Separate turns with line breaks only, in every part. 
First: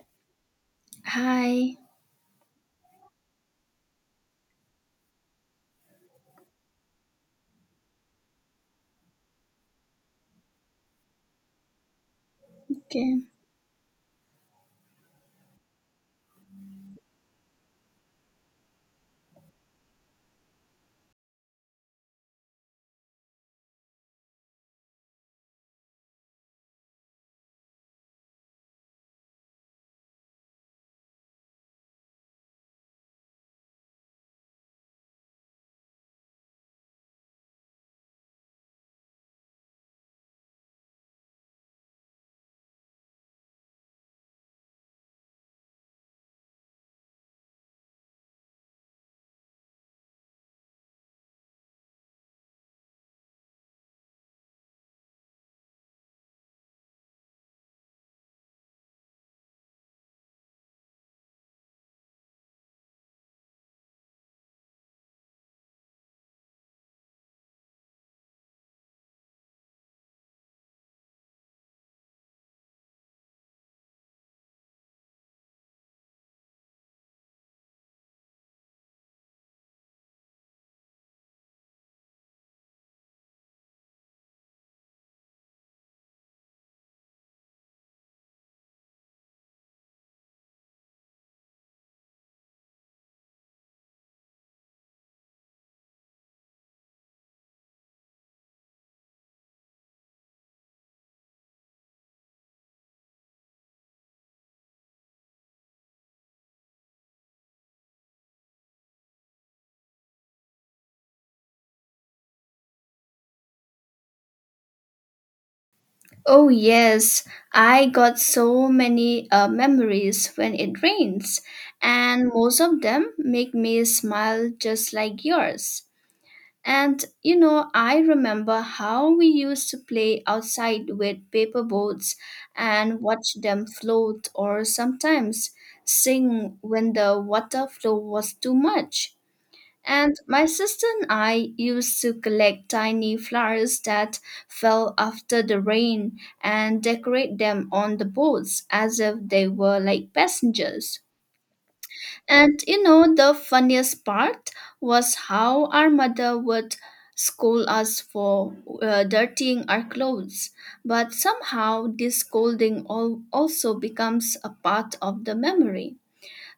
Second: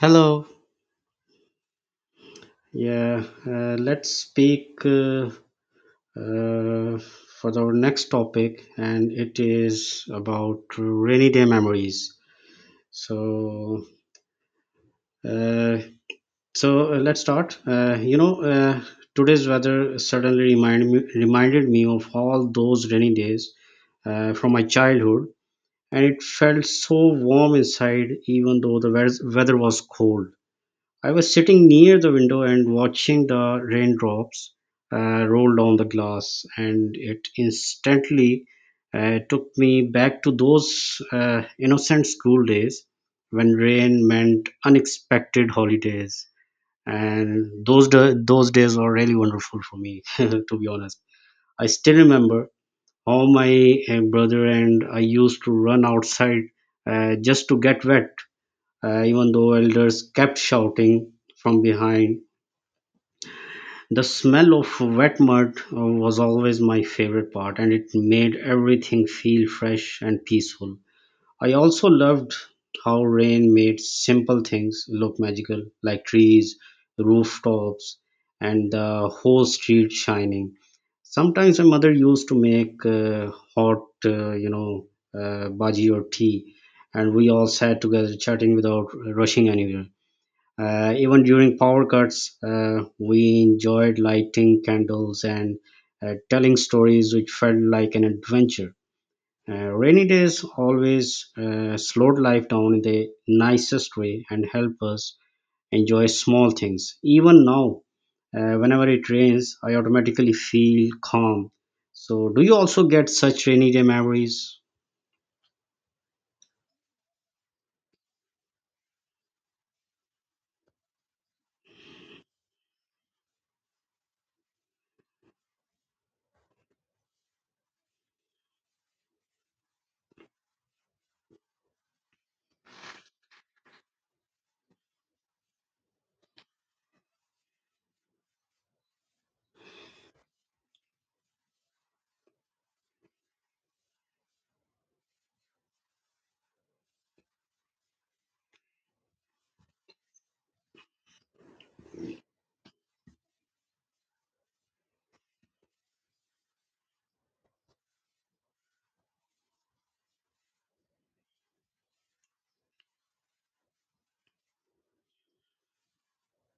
Hello.
Hi.
Yeah, let's speak uh, for our next topic, and it is about rainy day memories.
Okay.
So, uh, so let's start. Today's weather suddenly reminded me, of all those rainy days from my childhood, and it felt so warm inside, even though the weather was cold. I was sitting near the window and watching the raindrops roll down the glass, and it instantly took me back to those innocent school days when rain meant unexpected holidays. And those days were really wonderful for me, to be honest. I still remember how my brother and I used to run outside just to get wet even though elders kept shouting from behind. The smell of wet mud was always my favorite part, and it made everything feel fresh and peaceful. I also loved how rain made simple things look magical, like trees, rooftops, and the whole street shining. Sometimes my mother used to make hot, bhaji or tea, and we all sat together chatting without rushing anywhere. Even during power cuts, we enjoyed lighting candles and telling stories, which felt like an adventure. Rainy days always slowed life down in the nicest way and help us enjoy small things. Even now, whenever it rains, I automatically feel calm. So, do you also get such rainy day memories?
Oh yes, I got so many memories when it rains, and most of them make me smile just like yours. And you know, I remember how we used to play outside with paper boats and watch them float or sometimes sing when the water flow was too much. And my sister and I used to collect tiny flowers that fell after the rain and decorate them on the boats as if they were like passengers. And you know, the funniest part was how our mother would scold us for dirtying our clothes. But somehow, this scolding also becomes a part of the memory.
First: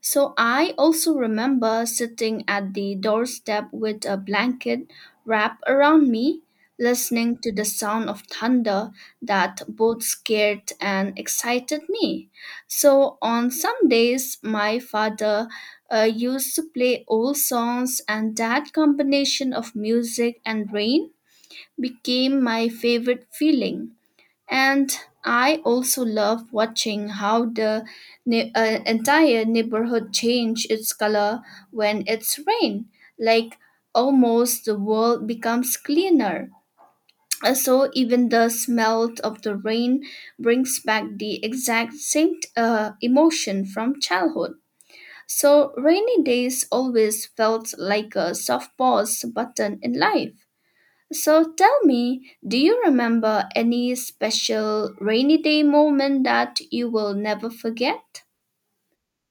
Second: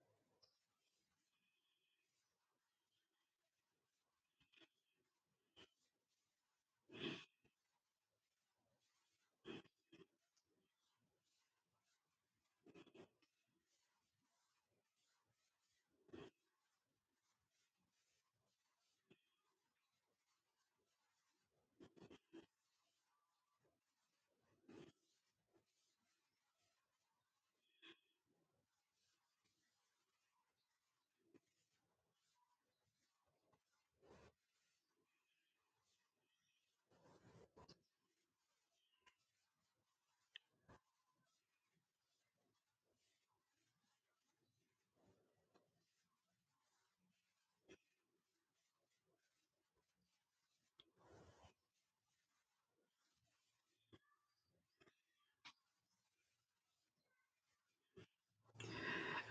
So I also remember sitting at the doorstep with a blanket wrapped around me, listening to the sound of thunder that both scared and excited me. So on some days, my father used to play old songs, and that combination of music and rain became my favorite feeling. And I also love watching how the entire neighborhood change its color when it's rain. Like almost the world becomes cleaner. So even the smell of the rain brings back the exact same emotion from childhood. So rainy days always felt like a soft pause button in life. So tell me, do you remember any special rainy day moment that you will never forget?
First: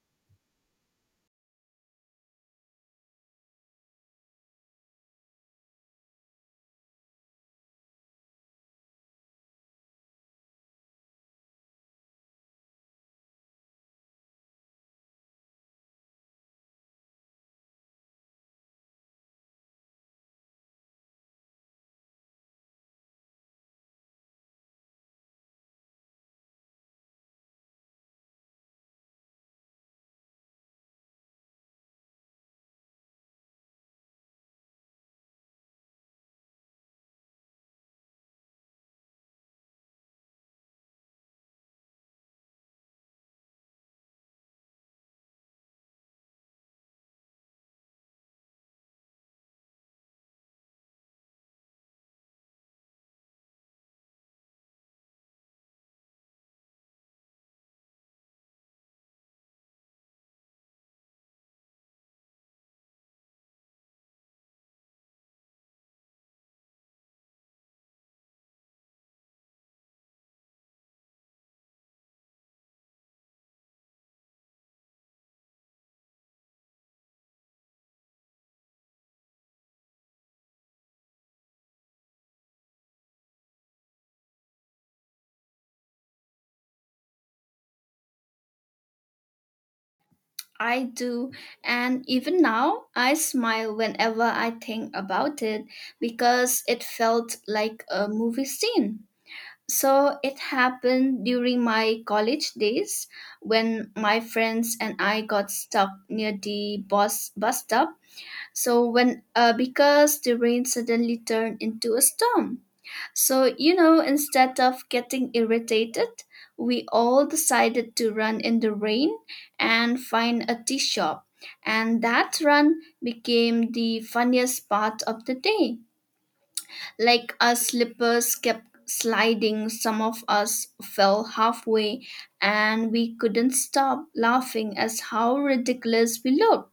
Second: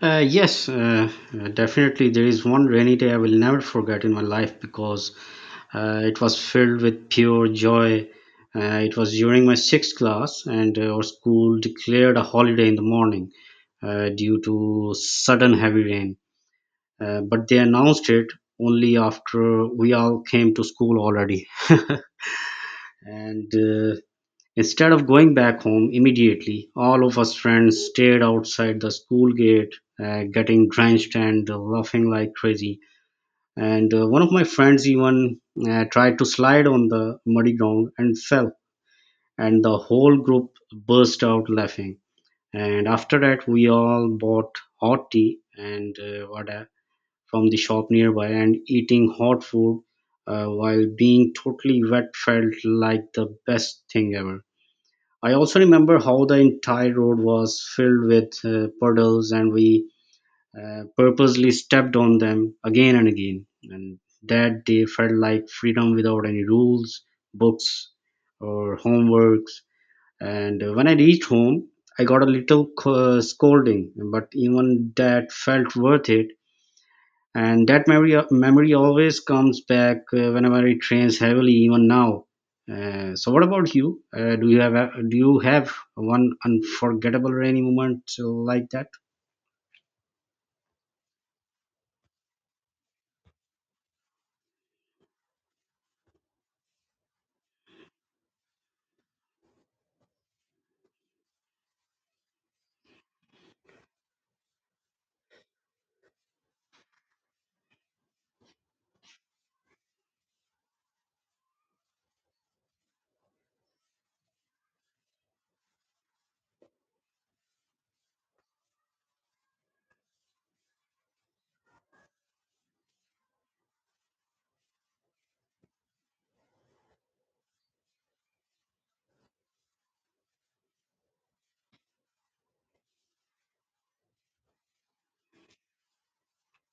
Uh, yes, uh, definitely. There is one rainy day I will never forget in my life because it was filled with pure joy. It was during my sixth class, and our school declared a holiday in the morning due to sudden heavy rain. But they announced it only after we all came to school already. and Instead of going back home immediately, all of us friends stayed outside the school gate, getting drenched and laughing like crazy, and one of my friends even tried to slide on the muddy ground and fell, and the whole group burst out laughing. And after that, we all bought hot tea and vada from the shop nearby, and eating hot food while being totally wet felt like the best thing ever. I also remember how the entire road was filled with puddles and we purposely stepped on them again and again, and that they felt like freedom without any rules, books, or homeworks. And When I reached home, I got a little scolding, but even that felt worth it. And that memory, always comes back whenever it rains heavily, even now. So, what about you? Do you have one unforgettable rainy moment like that?
I do, and even now I smile whenever I think about it because it felt like a movie scene. So it happened during my college days when my friends and I got stuck near the bus stop. So when because the rain suddenly turned into a storm. So, you know, instead of getting irritated, we all decided to run in the rain and find a tea shop. And that run became the funniest part of the day. Like our slippers kept sliding, some of us fell halfway, and we couldn't stop laughing as how ridiculous we looked.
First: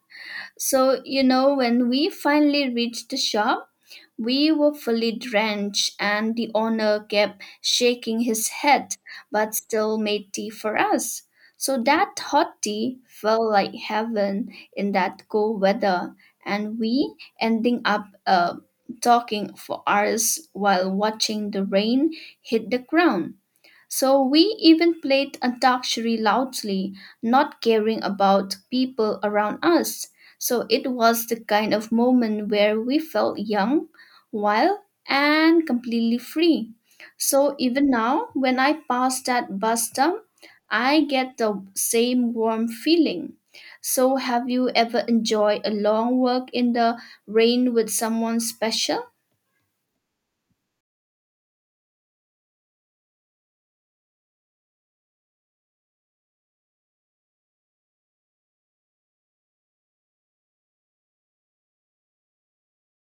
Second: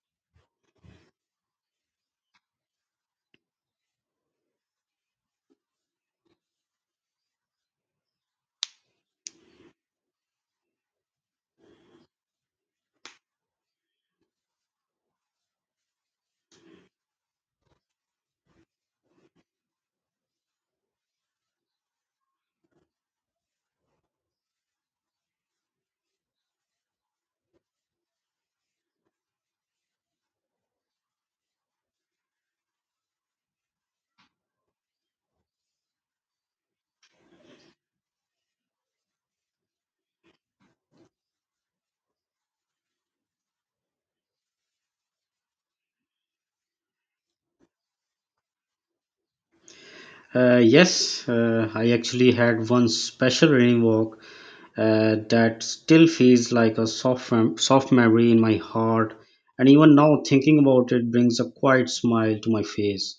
So, you know, when we finally reached the shop, we were fully drenched, and the owner kept shaking his head, but still made tea for us. So that hot tea felt like heaven in that cold weather, and we ending up talking for hours while watching the rain hit the ground. So we even played Antakshari loudly, not caring about people around us. So it was the kind of moment where we felt young, wild, and completely free. So even now, when I pass that bus stop, I get the same warm feeling. So have you ever enjoyed a long walk in the rain with someone special?
Yes, I actually had one special rain walk that still feels like a soft memory in my heart. And even now, thinking about it brings a quiet smile to my face.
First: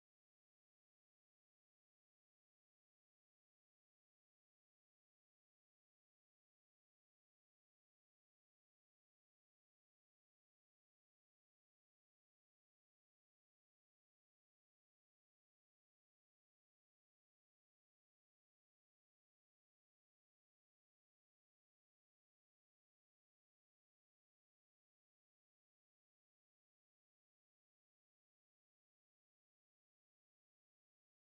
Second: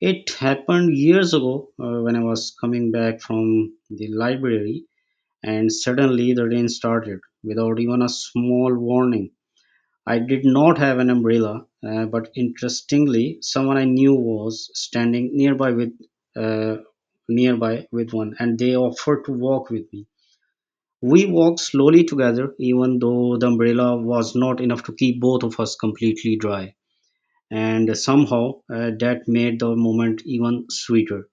It happened years ago when I was coming back from the library, and suddenly the rain started without even a small warning. I did not have an umbrella, but interestingly, someone I knew was standing uh, nearby with one, and they offered to walk with me. We walked slowly together, even though the umbrella was not enough to keep both of us completely dry, and somehow that made the moment even sweeter.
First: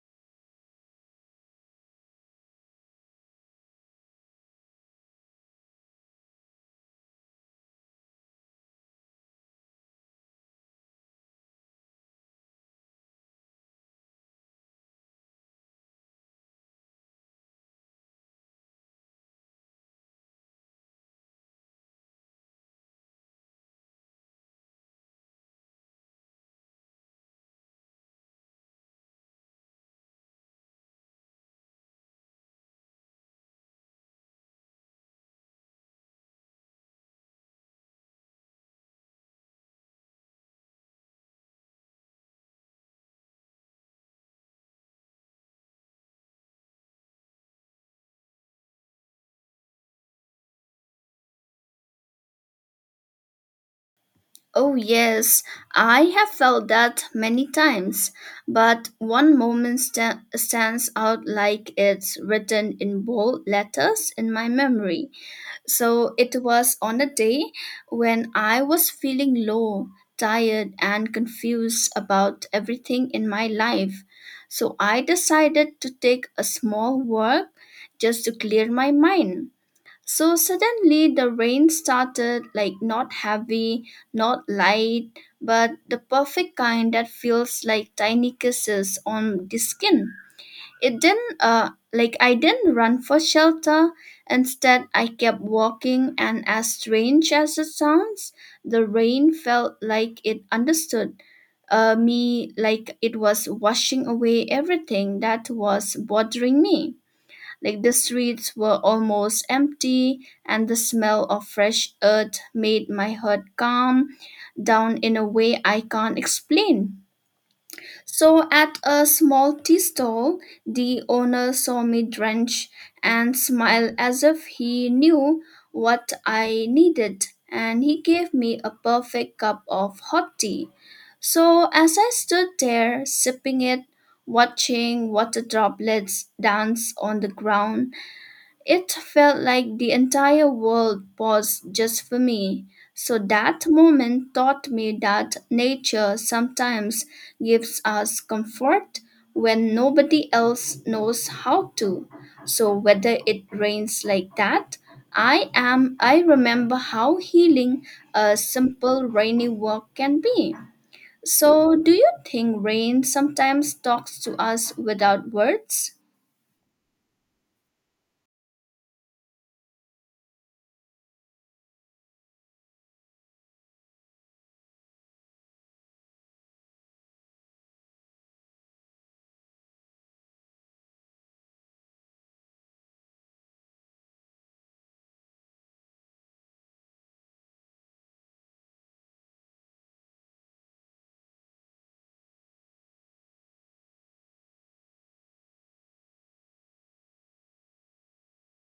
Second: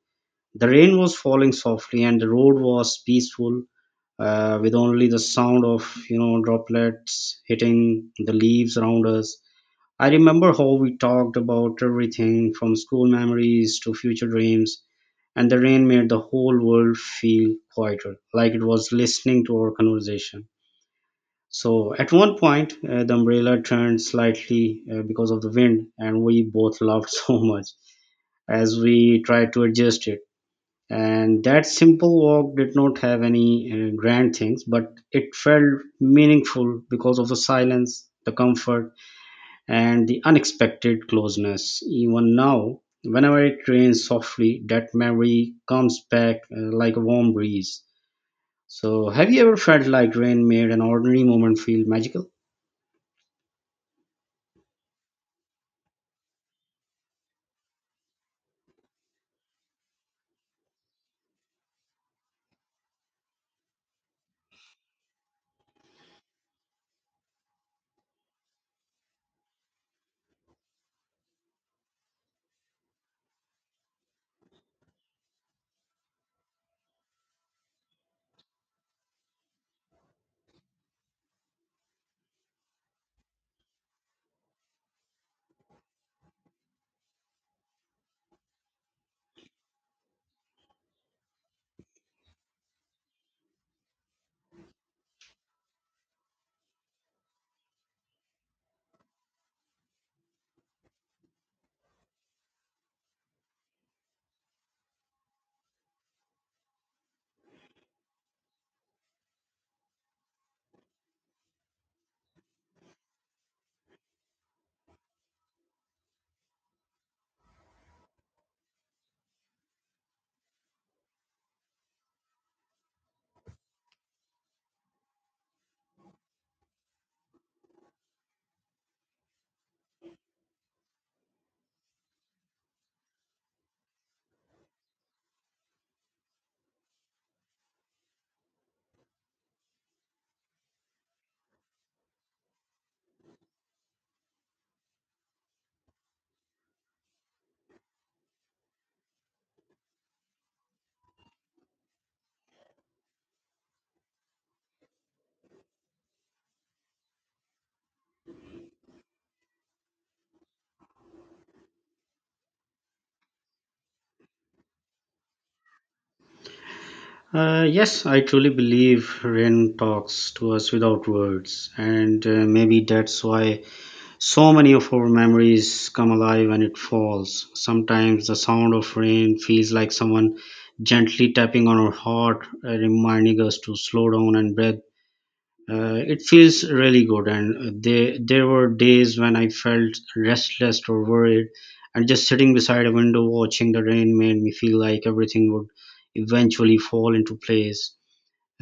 The rain was falling softly, and the road was peaceful, with only the sound of droplets hitting the leaves around us. I remember how we talked about everything from school memories to future dreams, and the rain made the whole world feel quieter, like it was listening to our conversation. So, at one point, the umbrella turned slightly because of the wind, and we both laughed so much as we tried to adjust it. And that simple walk did not have any grand things, but it felt meaningful because of the silence, the comfort, and the unexpected closeness. Even now, whenever it rains softly, that memory comes back like a warm breeze. So, have you ever felt like rain made an ordinary moment feel magical?
Oh, yes, I have felt that many times, but one moment stands out like it's written in bold letters in my memory. So it was on a day when I was feeling low, tired, and confused about everything in my life. So I decided to take a small walk just to clear my mind. So suddenly the rain started like not heavy, not light, but the perfect kind that feels like tiny kisses on the skin. It didn't like I didn't run for shelter. Instead I kept walking and as strange as it sounds, the rain felt like it understood me like it was washing away everything that was bothering me. Like the streets were almost empty, and the smell of fresh earth made my heart calm down in a way I can't explain. So, at a small tea stall, the owner saw me drenched and smiled as if he knew what I needed, and he gave me a perfect cup of hot tea. So, as I stood there sipping it, watching water droplets dance on the ground, it felt like the entire world paused just for me. So that moment taught me that nature sometimes gives us comfort when nobody else knows how to. So whether it rains like that, I remember how healing a simple rainy walk can be. So do you think rain sometimes talks to us without words?
Yes, I truly believe rain talks to us without words, and maybe that's why so many of our memories come alive when it falls. Sometimes the sound of rain feels like someone gently tapping on our heart, reminding us to slow down and breathe. It feels really good, and there were days when I felt restless or worried, and just sitting beside a window watching the rain made me feel like everything would eventually fall into place.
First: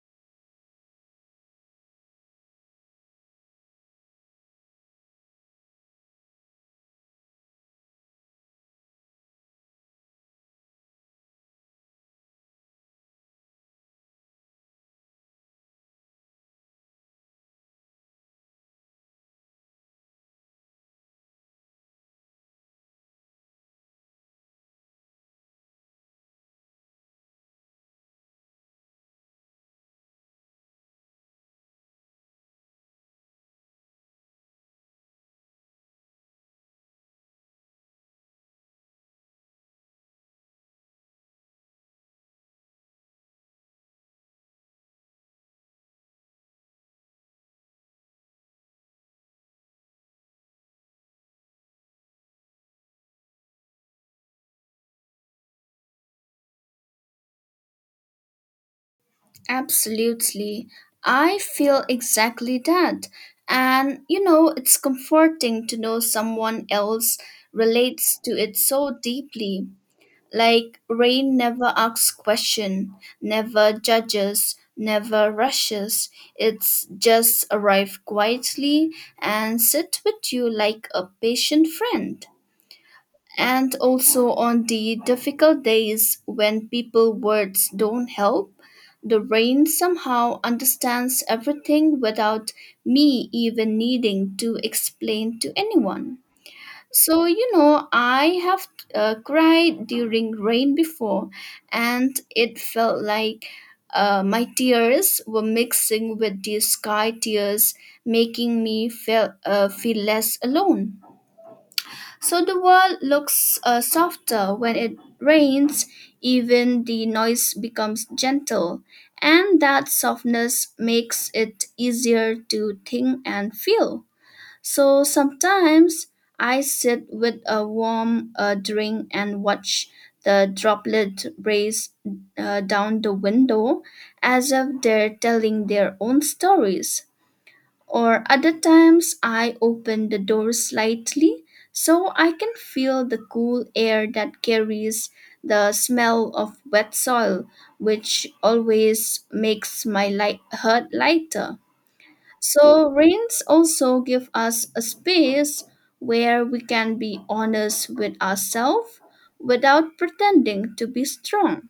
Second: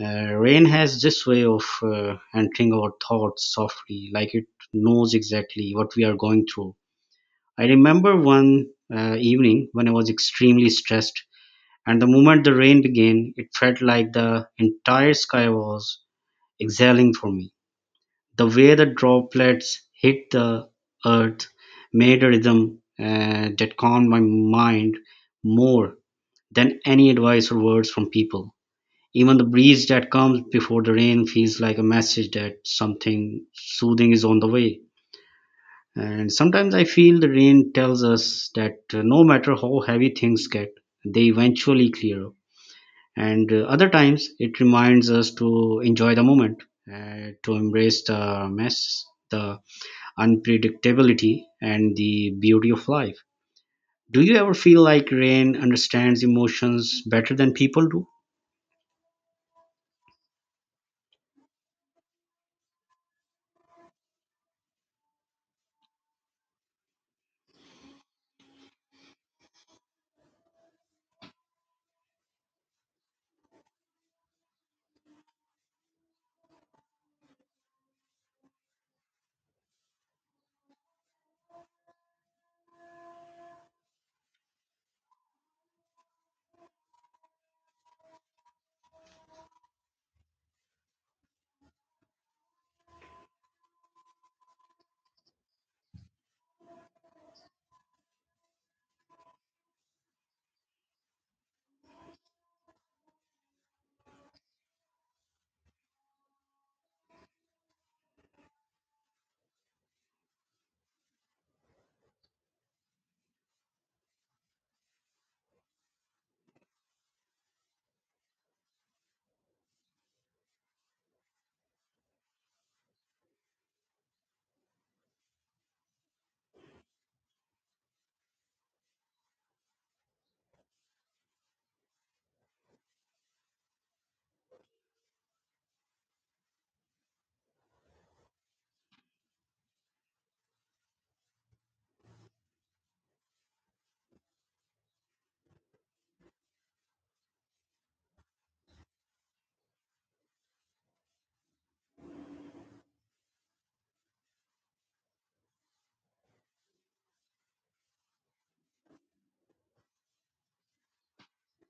Rain has this way of entering our thoughts softly, like it knows exactly what we are going through. I remember one evening when I was extremely stressed, and the moment the rain began, it felt like the entire sky was exhaling for me. The way the droplets hit the earth made a rhythm that calmed my mind more than any advice or words from people. Even the breeze that comes before the rain feels like a message that something soothing is on the way. And sometimes I feel the rain tells us that no matter how heavy things get, they eventually clear up. And Other times it reminds us to enjoy the moment, to embrace the mess, the unpredictability, and the beauty of life. Do you ever feel like rain understands emotions better than people do?
Absolutely. I feel exactly that. And you know, it's comforting to know someone else relates to it so deeply. Like rain never asks question, never judges, never rushes. It's just arrive quietly and sit with you like a patient friend, and also on the difficult days when people words don't help, the rain somehow understands everything without me even needing to explain to anyone. So you know, I have cried during rain before, and it felt like my tears were mixing with the sky tears, making me feel less alone. So the world looks softer when it rains, even the noise becomes gentle, and that softness makes it easier to think and feel. So sometimes I sit with a warm drink and watch the droplet race down the window as if they're telling their own stories, or other times I open the door slightly so I can feel the cool air that carries the smell of wet soil, which always makes my heart lighter. So, rains also give us a space where we can be honest with ourselves without pretending to be strong.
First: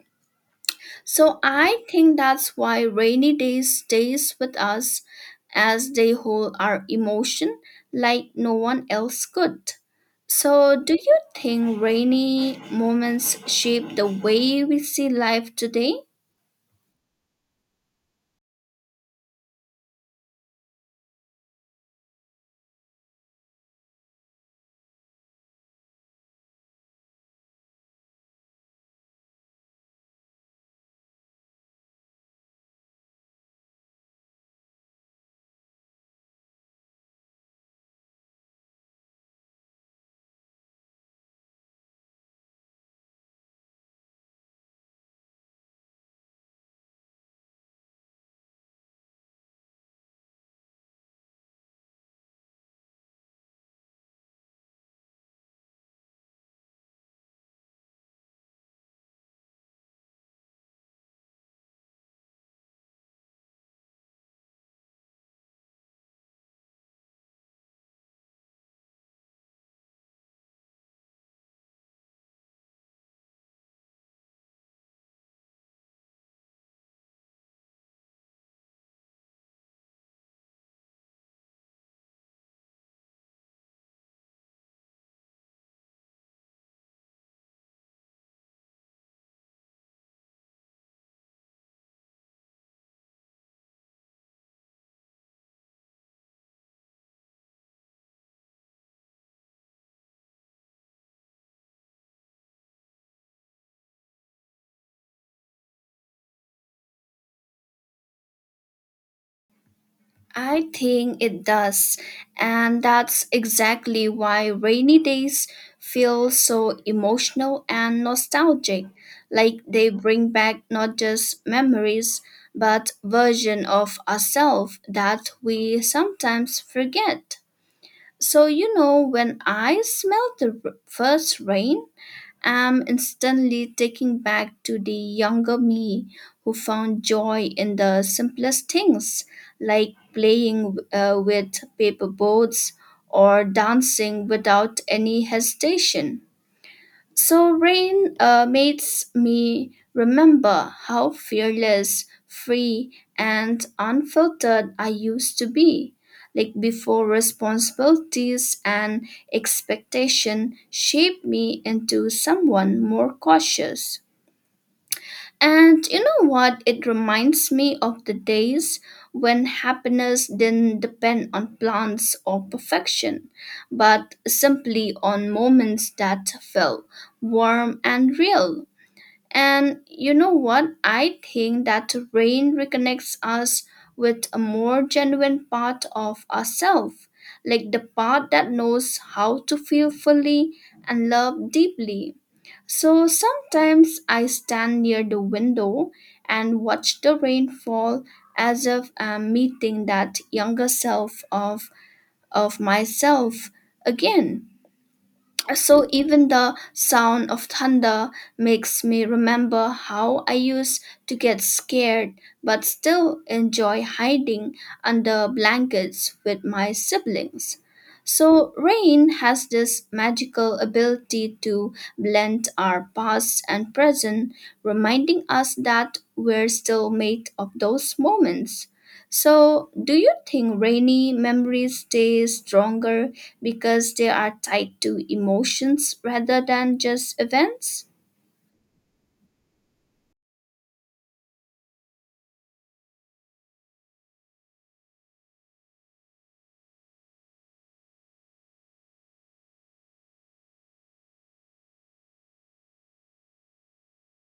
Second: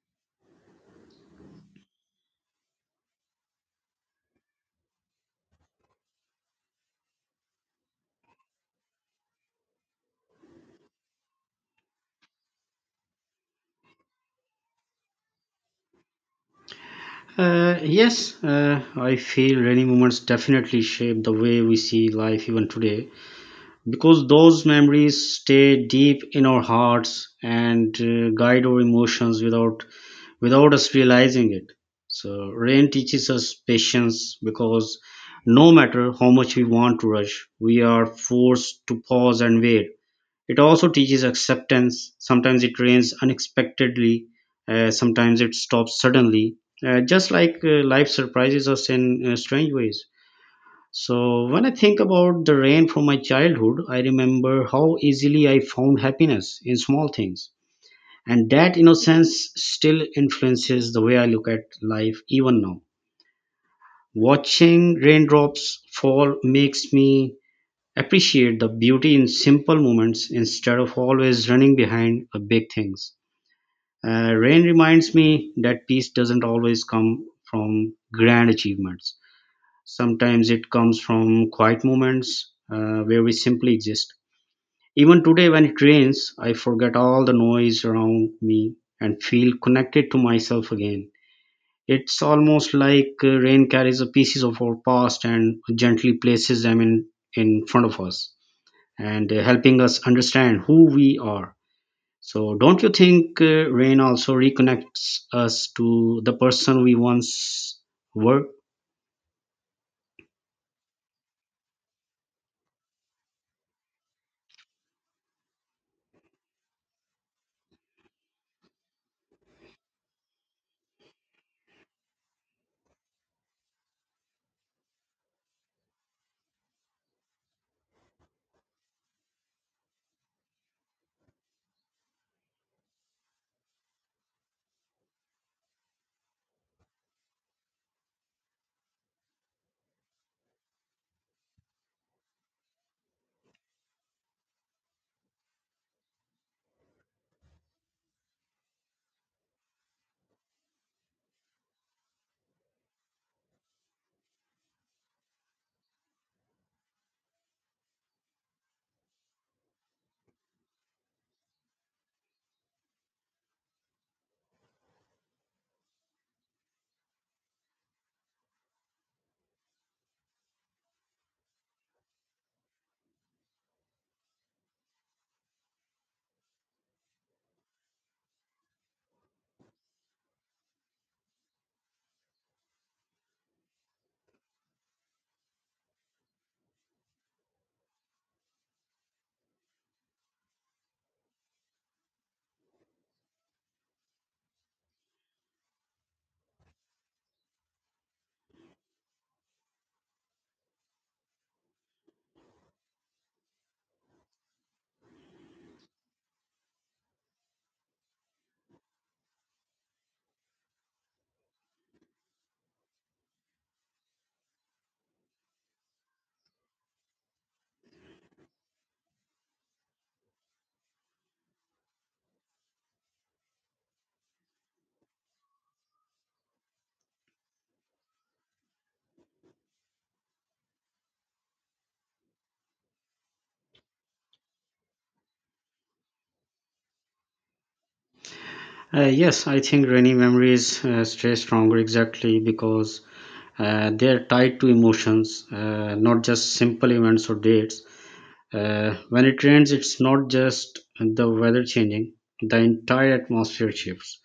So I think that's why rainy days stays with us as they hold our emotion like no one else could. So do you think rainy moments shape the way we see life today?
Yes, I feel rainy moments definitely shape the way we see life even today because those memories stay deep in our hearts and guide our emotions without us realizing it. So rain teaches us patience because no matter how much we want to rush, we are forced to pause and wait. It also teaches acceptance. Sometimes it rains unexpectedly, sometimes it stops suddenly, just like life surprises us in strange ways. So, when I think about the rain from my childhood, I remember how easily I found happiness in small things. And that innocence still influences the way I look at life even now. Watching raindrops fall makes me appreciate the beauty in simple moments instead of always running behind the big things. Rain reminds me that peace doesn't always come from grand achievements. Sometimes it comes from quiet moments where we simply exist. Even today, when it rains, I forget all the noise around me and feel connected to myself again. It's almost like rain carries the pieces of our past and gently places them in front of us, and helping us understand who we are. So, don't you think rain also reconnects us to the person we once were?
I think it does, and that's exactly why rainy days feel so emotional and nostalgic, like they bring back not just memories, but version of ourselves that we sometimes forget. So you know, when I smell the first rain, am instantly taken back to the younger me who found joy in the simplest things, like playing with paper boats or dancing without any hesitation. So rain makes me remember how fearless, free, and unfiltered I used to be. Like before responsibilities and expectation shaped me into someone more cautious. And you know what? It reminds me of the days when happiness didn't depend on plans or perfection, but simply on moments that felt warm and real. And you know what? I think that rain reconnects us with a more genuine part of ourselves, like the part that knows how to feel fully and love deeply. So sometimes I stand near the window and watch the rain fall as if I'm meeting that younger self of myself again. So even the sound of thunder makes me remember how I used to get scared but still enjoy hiding under blankets with my siblings. So rain has this magical ability to blend our past and present, reminding us that we're still made of those moments. So, do you think rainy memories stay stronger because they are tied to emotions rather than just events?
Yes, I think rainy memories stay stronger exactly because they're tied to emotions, not just simple events or dates. When it rains, it's not just the weather changing, the entire atmosphere shifts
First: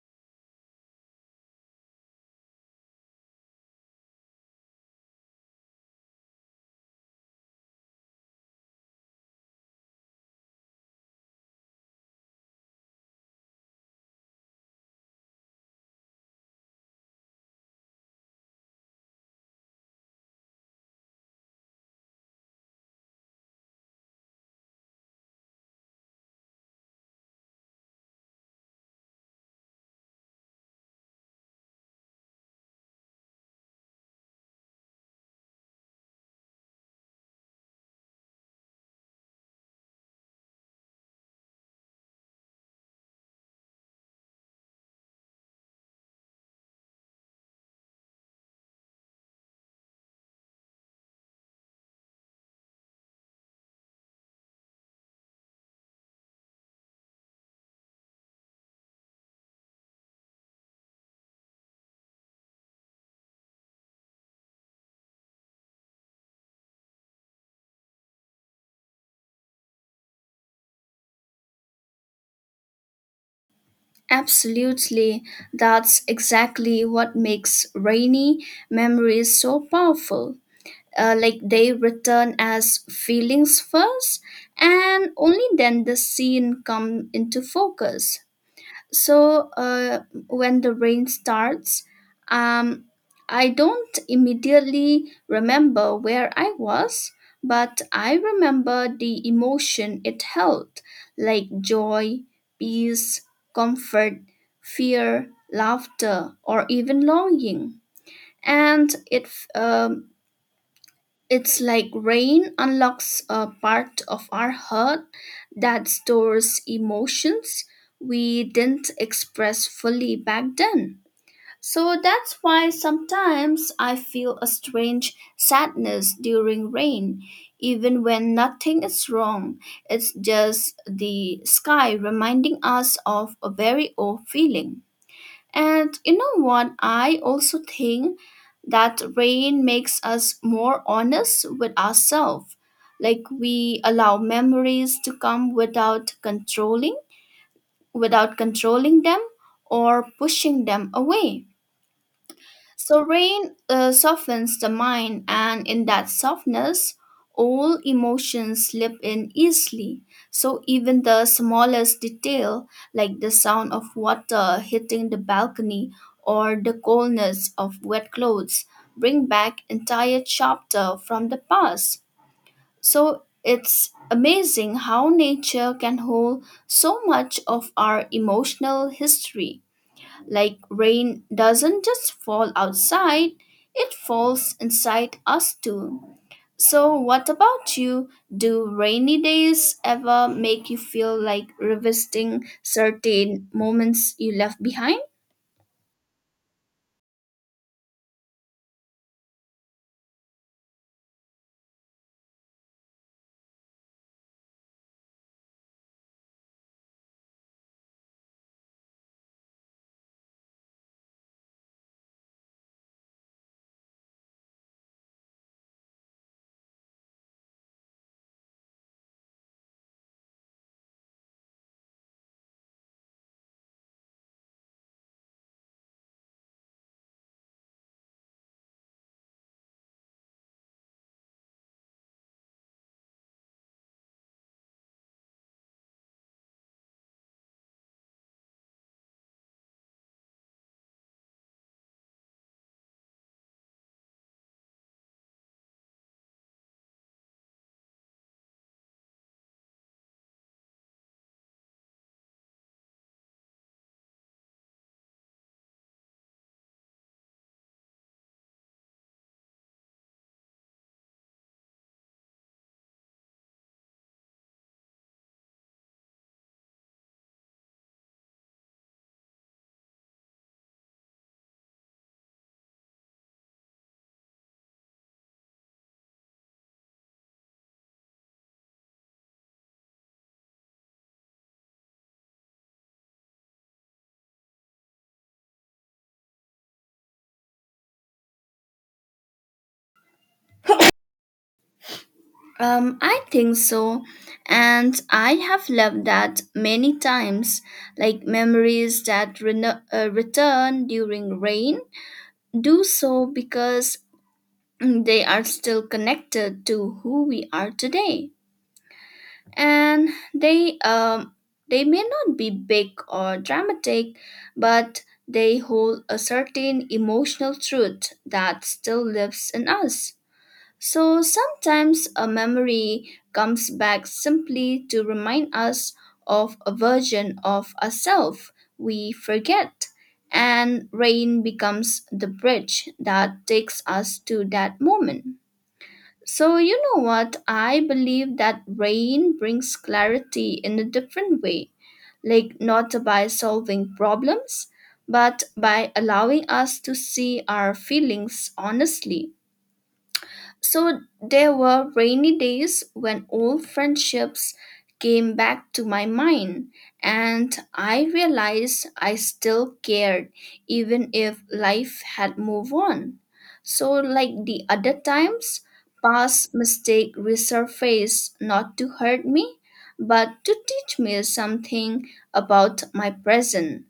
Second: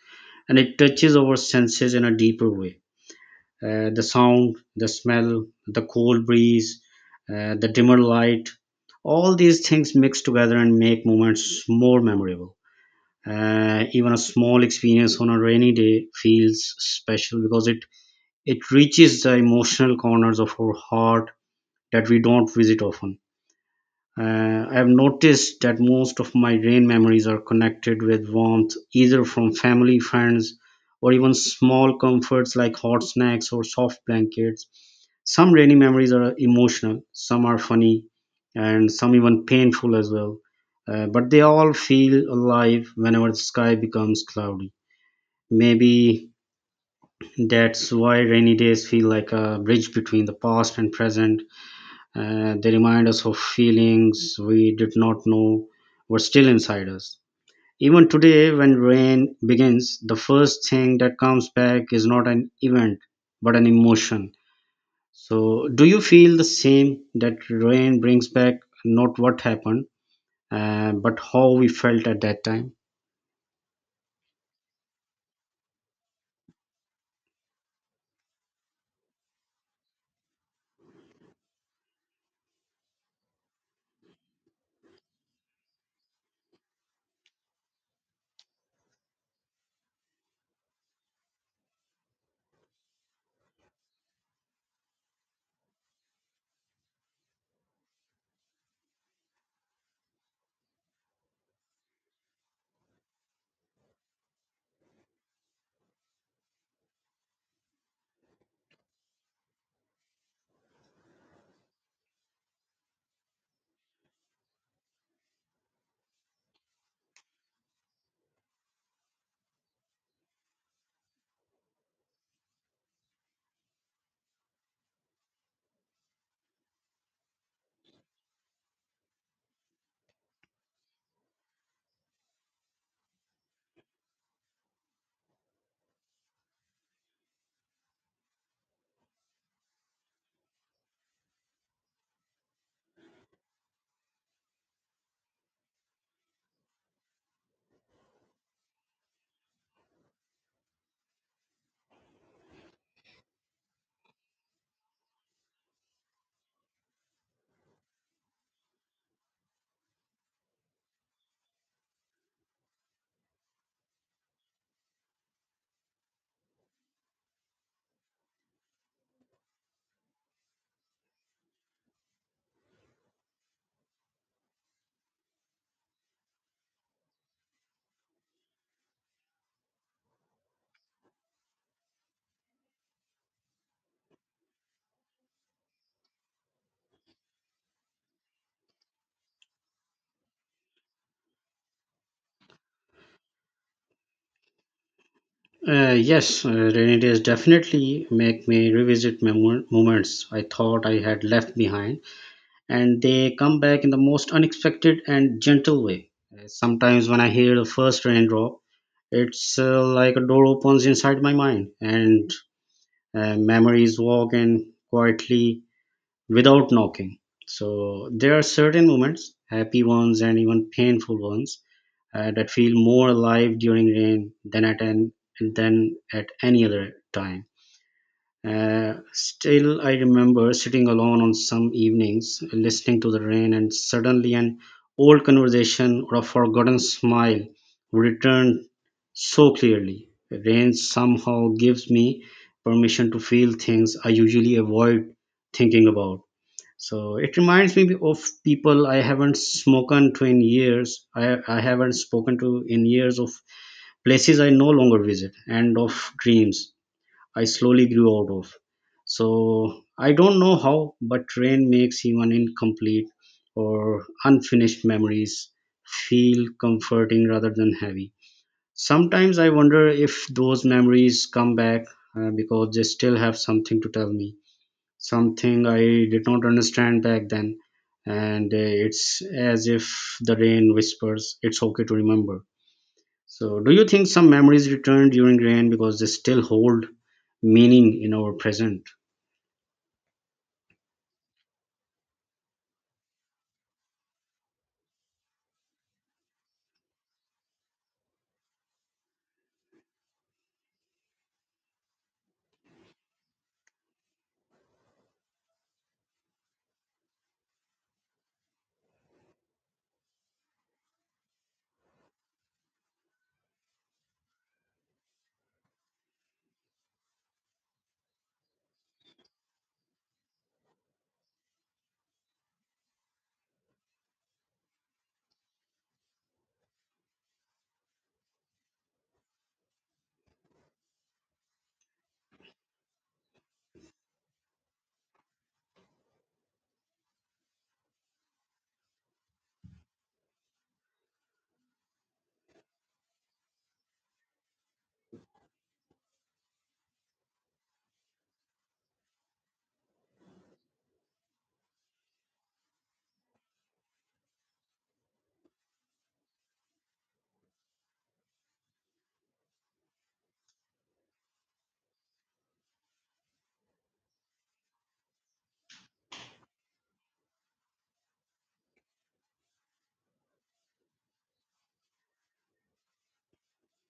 and it touches our senses in a deeper way, the sound, the smell, the cold breeze, the dimmer light. All these things mix together and make moments more memorable. Even a small experience on a rainy day feels special because it reaches the emotional corners of our heart that we don't visit often. I've noticed that most of my rain memories are connected with warmth, either from family, friends, or even small comforts like hot snacks or soft blankets. Some rainy memories are emotional, some are funny, and some even painful as well. But they all feel alive whenever the sky becomes cloudy. Maybe that's why rainy days feel like a bridge between the past and present. They remind us of feelings we did not know were still inside us. Even today, when rain begins, the first thing that comes back is not an event but an emotion. So, do you feel the same that rain brings back not what happened, but how we felt at that time?
Absolutely. That's exactly what makes rainy memories so powerful. Like they return as feelings first, and only then the scene come into focus. So when the rain starts, um, I don't immediately remember where I was, but I remember the emotion it held, like joy, peace, comfort, fear, laughter, or even longing. And it's like rain unlocks a part of our heart that stores emotions we didn't express fully back then. So that's why sometimes I feel a strange sadness during rain, even when nothing is wrong. It's just the sky reminding us of a very old feeling. And you know what? I also think that rain makes us more honest with ourselves. Like we allow memories to come without controlling them or pushing them away. So rain softens the mind, and in that softness, all emotions slip in easily. So even the smallest detail, like the sound of water hitting the balcony or the coldness of wet clothes, bring back entire chapter from the past. So it's amazing how nature can hold so much of our emotional history. Like rain doesn't just fall outside, it falls inside us too. So, what about you? Do rainy days ever make you feel like revisiting certain moments you left behind?
Yes, rainy days definitely make me revisit my moments I thought I had left behind, and they come back in the most unexpected and gentle way. Sometimes when I hear the first raindrop, it's like a door opens inside my mind and memories walk in quietly without knocking. So there are certain moments, happy ones and even painful ones, that feel more alive during rain than at an than at any other time. Still, I remember sitting alone on some evenings, listening to the rain, and suddenly an old conversation or a forgotten smile would return so clearly. Rain somehow gives me permission to feel things I usually avoid thinking about. So it reminds me of people I haven't spoken to in years. I haven't spoken to in years of places I no longer visit and of dreams I slowly grew out of. So I don't know how, but train makes even incomplete or unfinished memories feel comforting rather than heavy. Sometimes I wonder if those memories come back because they still have something to tell me, something I did not understand back then. And it's as if the rain whispers, it's okay to remember. So, do you think some memories return during rain because they still hold meaning in our present?
I think so. And I have loved that many times. Like memories that return during rain do so because they are still connected to who we are today. And they um, they may not be big or dramatic, but they hold a certain emotional truth that still lives in us. So sometimes a memory comes back simply to remind us of a version of ourselves we forget, and rain becomes the bridge that takes us to that moment. So, you know what? I believe that rain brings clarity in a different way, like not by solving problems, but by allowing us to see our feelings honestly. So there were rainy days when old friendships came back to my mind, and I realized I still cared even if life had moved on. So, like the other times, past mistake resurfaced not to hurt me, but to teach me something about my present.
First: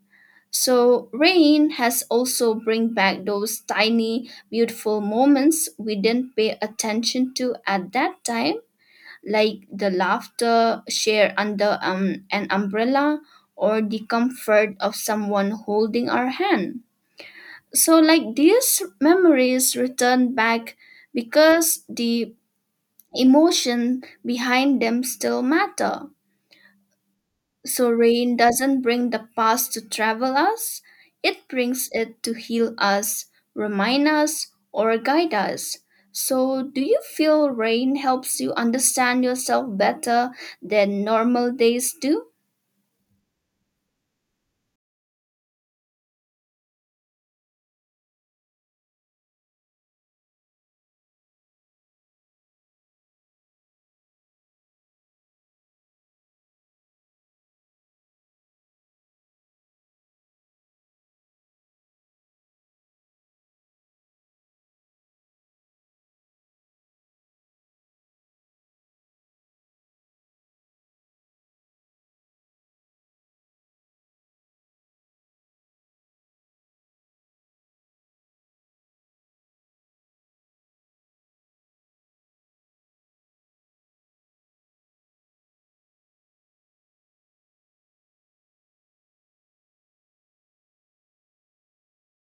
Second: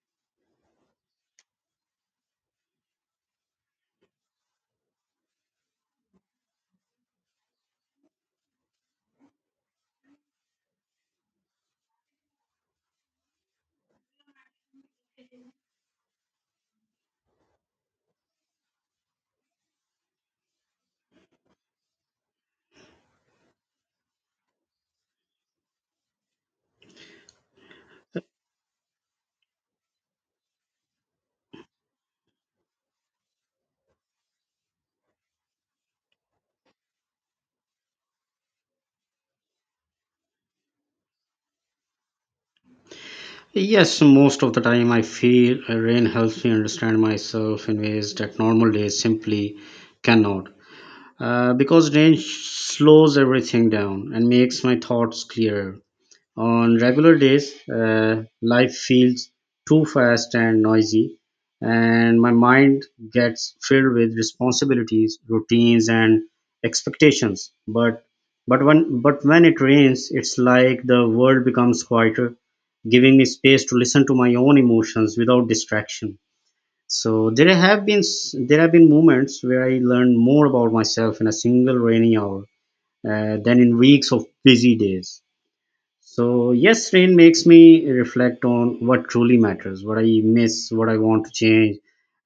So rain has also bring back those tiny beautiful moments we didn't pay attention to at that time, like the laughter shared under an umbrella or the comfort of someone holding our hand. So like these memories return back because the emotion behind them still matter. So rain doesn't bring the past to travel us, it brings it to heal us, remind us, or guide us. So, do you feel rain helps you understand yourself better than normal days do?
Yes, most of the time I feel rain helps me understand myself in ways that normal days simply cannot. Because rain slows everything down and makes my thoughts clearer. On regular days, life feels too fast and noisy, and my mind gets filled with responsibilities, routines, and expectations. But when it rains, it's like the world becomes quieter, giving me space to listen to my own emotions without distraction. So there have been moments where I learned more about myself in a single rainy hour than in weeks of busy days. So, yes, rain makes me reflect on what truly matters, what I miss, what I want to change,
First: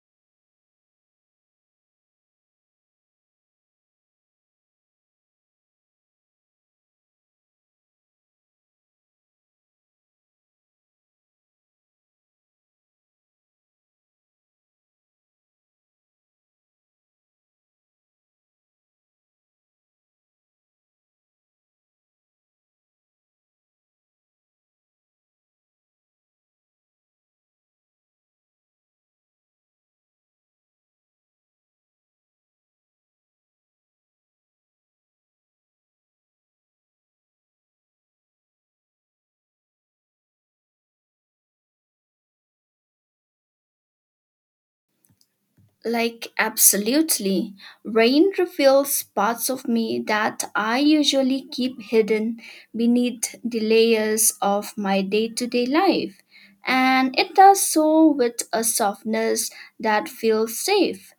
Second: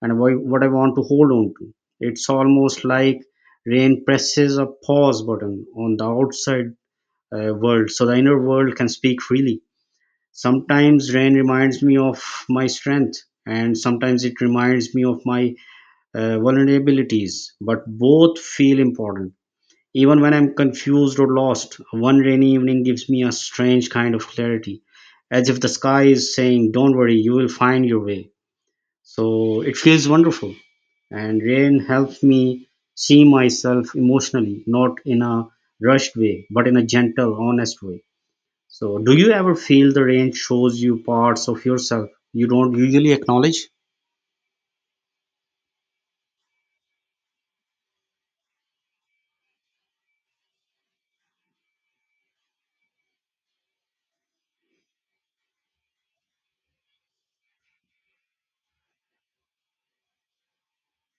and what I want to hold on to. It's almost like rain presses a pause button on the outside world so the inner world can speak freely. Sometimes rain reminds me of my strength, and sometimes it reminds me of my vulnerabilities, but both feel important. Even when I'm confused or lost, one rainy evening gives me a strange kind of clarity, as if the sky is saying, "Don't worry, you will find your way." So it feels wonderful. And rain helps me see myself emotionally, not in a rushed way, but in a gentle, honest way. So, do you ever feel the rain shows you parts of yourself you don't usually acknowledge?
Like, absolutely. Rain reveals parts of me that I usually keep hidden beneath the layers of my day to day life. And it does so with a softness that feels safe.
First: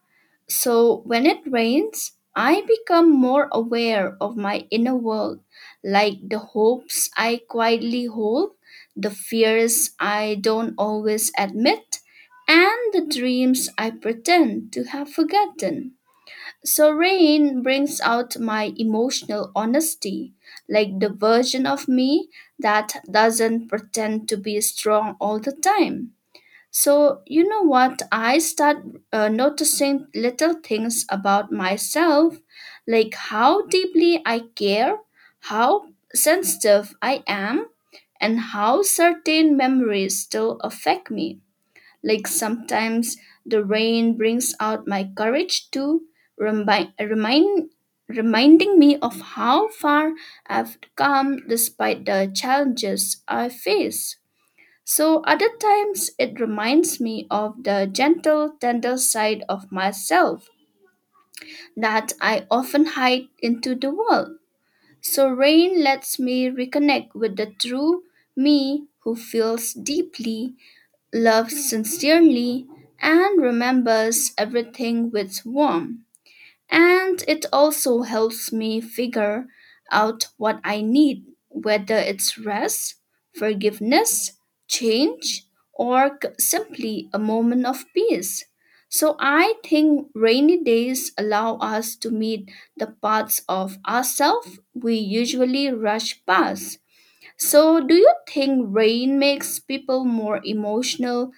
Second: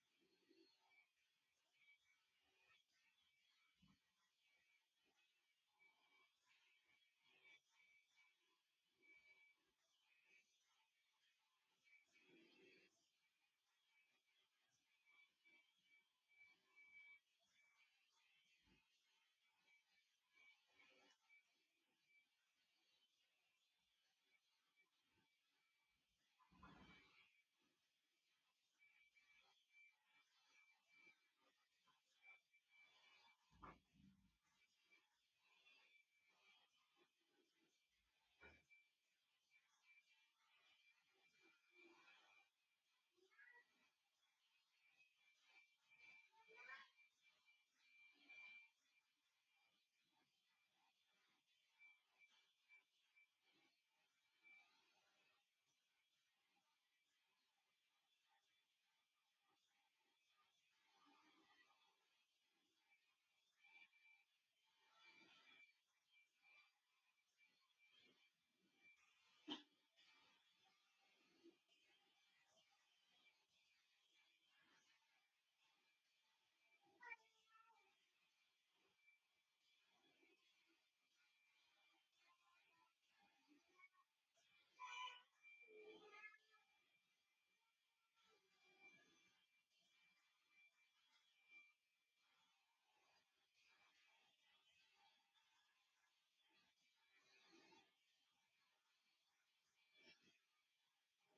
So when it rains, I become more aware of my inner world, like the hopes I quietly hold, the fears I don't always admit, and the dreams I pretend to have forgotten. So rain brings out my emotional honesty, like the version of me that doesn't pretend to be strong all the time. So, you know what? I start noticing little things about myself, like how deeply I care, how sensitive I am, and how certain memories still affect me. Like sometimes the rain brings out my courage to remind, remind reminding me of how far I've come despite the challenges I face. So other times it reminds me of the gentle, tender side of myself that I often hide into the world. So rain lets me reconnect with the true me who feels deeply, loves sincerely, and remembers everything with warmth. And it also helps me figure out what I need, whether it's rest, forgiveness, change, or simply a moment of peace. So I think rainy days allow us to meet the parts of ourselves we usually rush past. So, do you think rain makes people more emotional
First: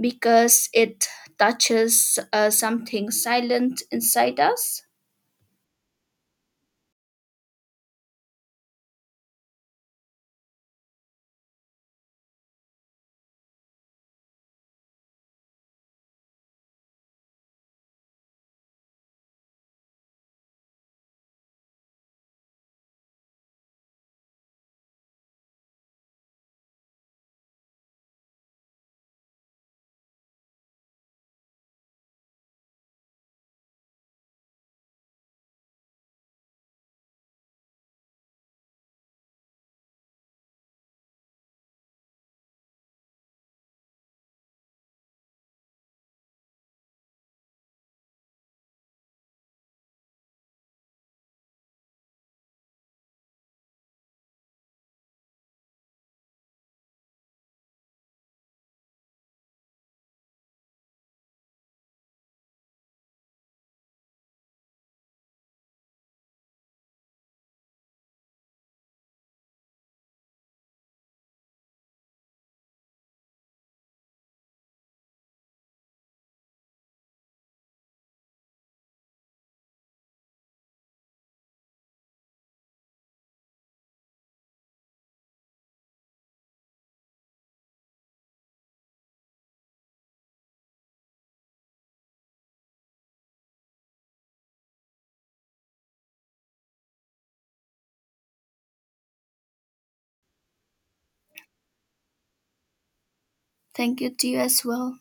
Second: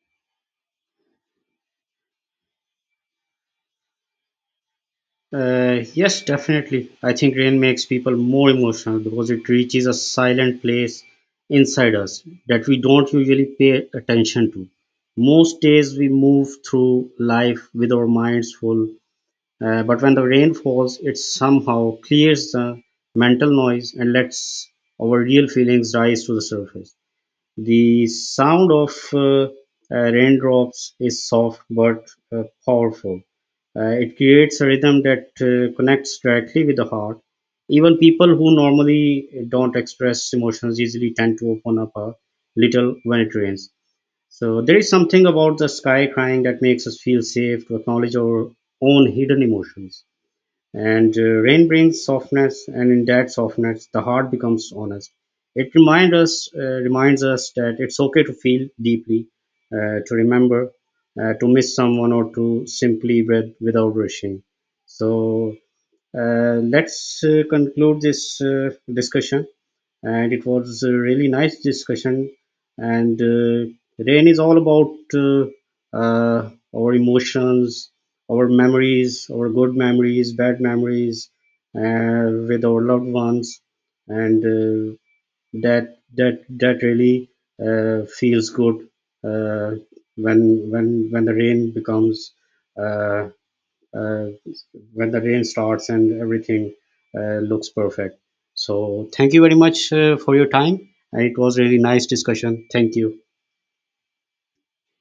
because it touches something silent inside us?
Yes, definitely. I think rain makes people more emotional because it reaches a silent place inside us that we don't usually pay attention to. Most days we move through life with our minds full, but when the rain falls, it somehow clears the mental noise and lets our real feelings rise to the surface. The sound of uh, raindrops is soft but powerful. It creates a rhythm that connects directly with the heart. Even people who normally don't express emotions easily tend to open up a little when it rains. So there is something about the sky crying that makes us feel safe to acknowledge our own hidden emotions. And rain brings softness, and in that softness, the heart becomes honest. It reminds us that it's okay to feel deeply, to remember, to miss someone, or to simply breathe without rushing. So let's conclude this discussion. And it was a really nice discussion. And Rain is all about our emotions, our memories, our good memories, bad memories with our loved ones, and that really feels good uh, when the rain becomes. Uh, uh, when the rain starts and everything looks perfect. So, thank you very much for your time. It was really nice discussion. Thank you.
Thank you to you as well.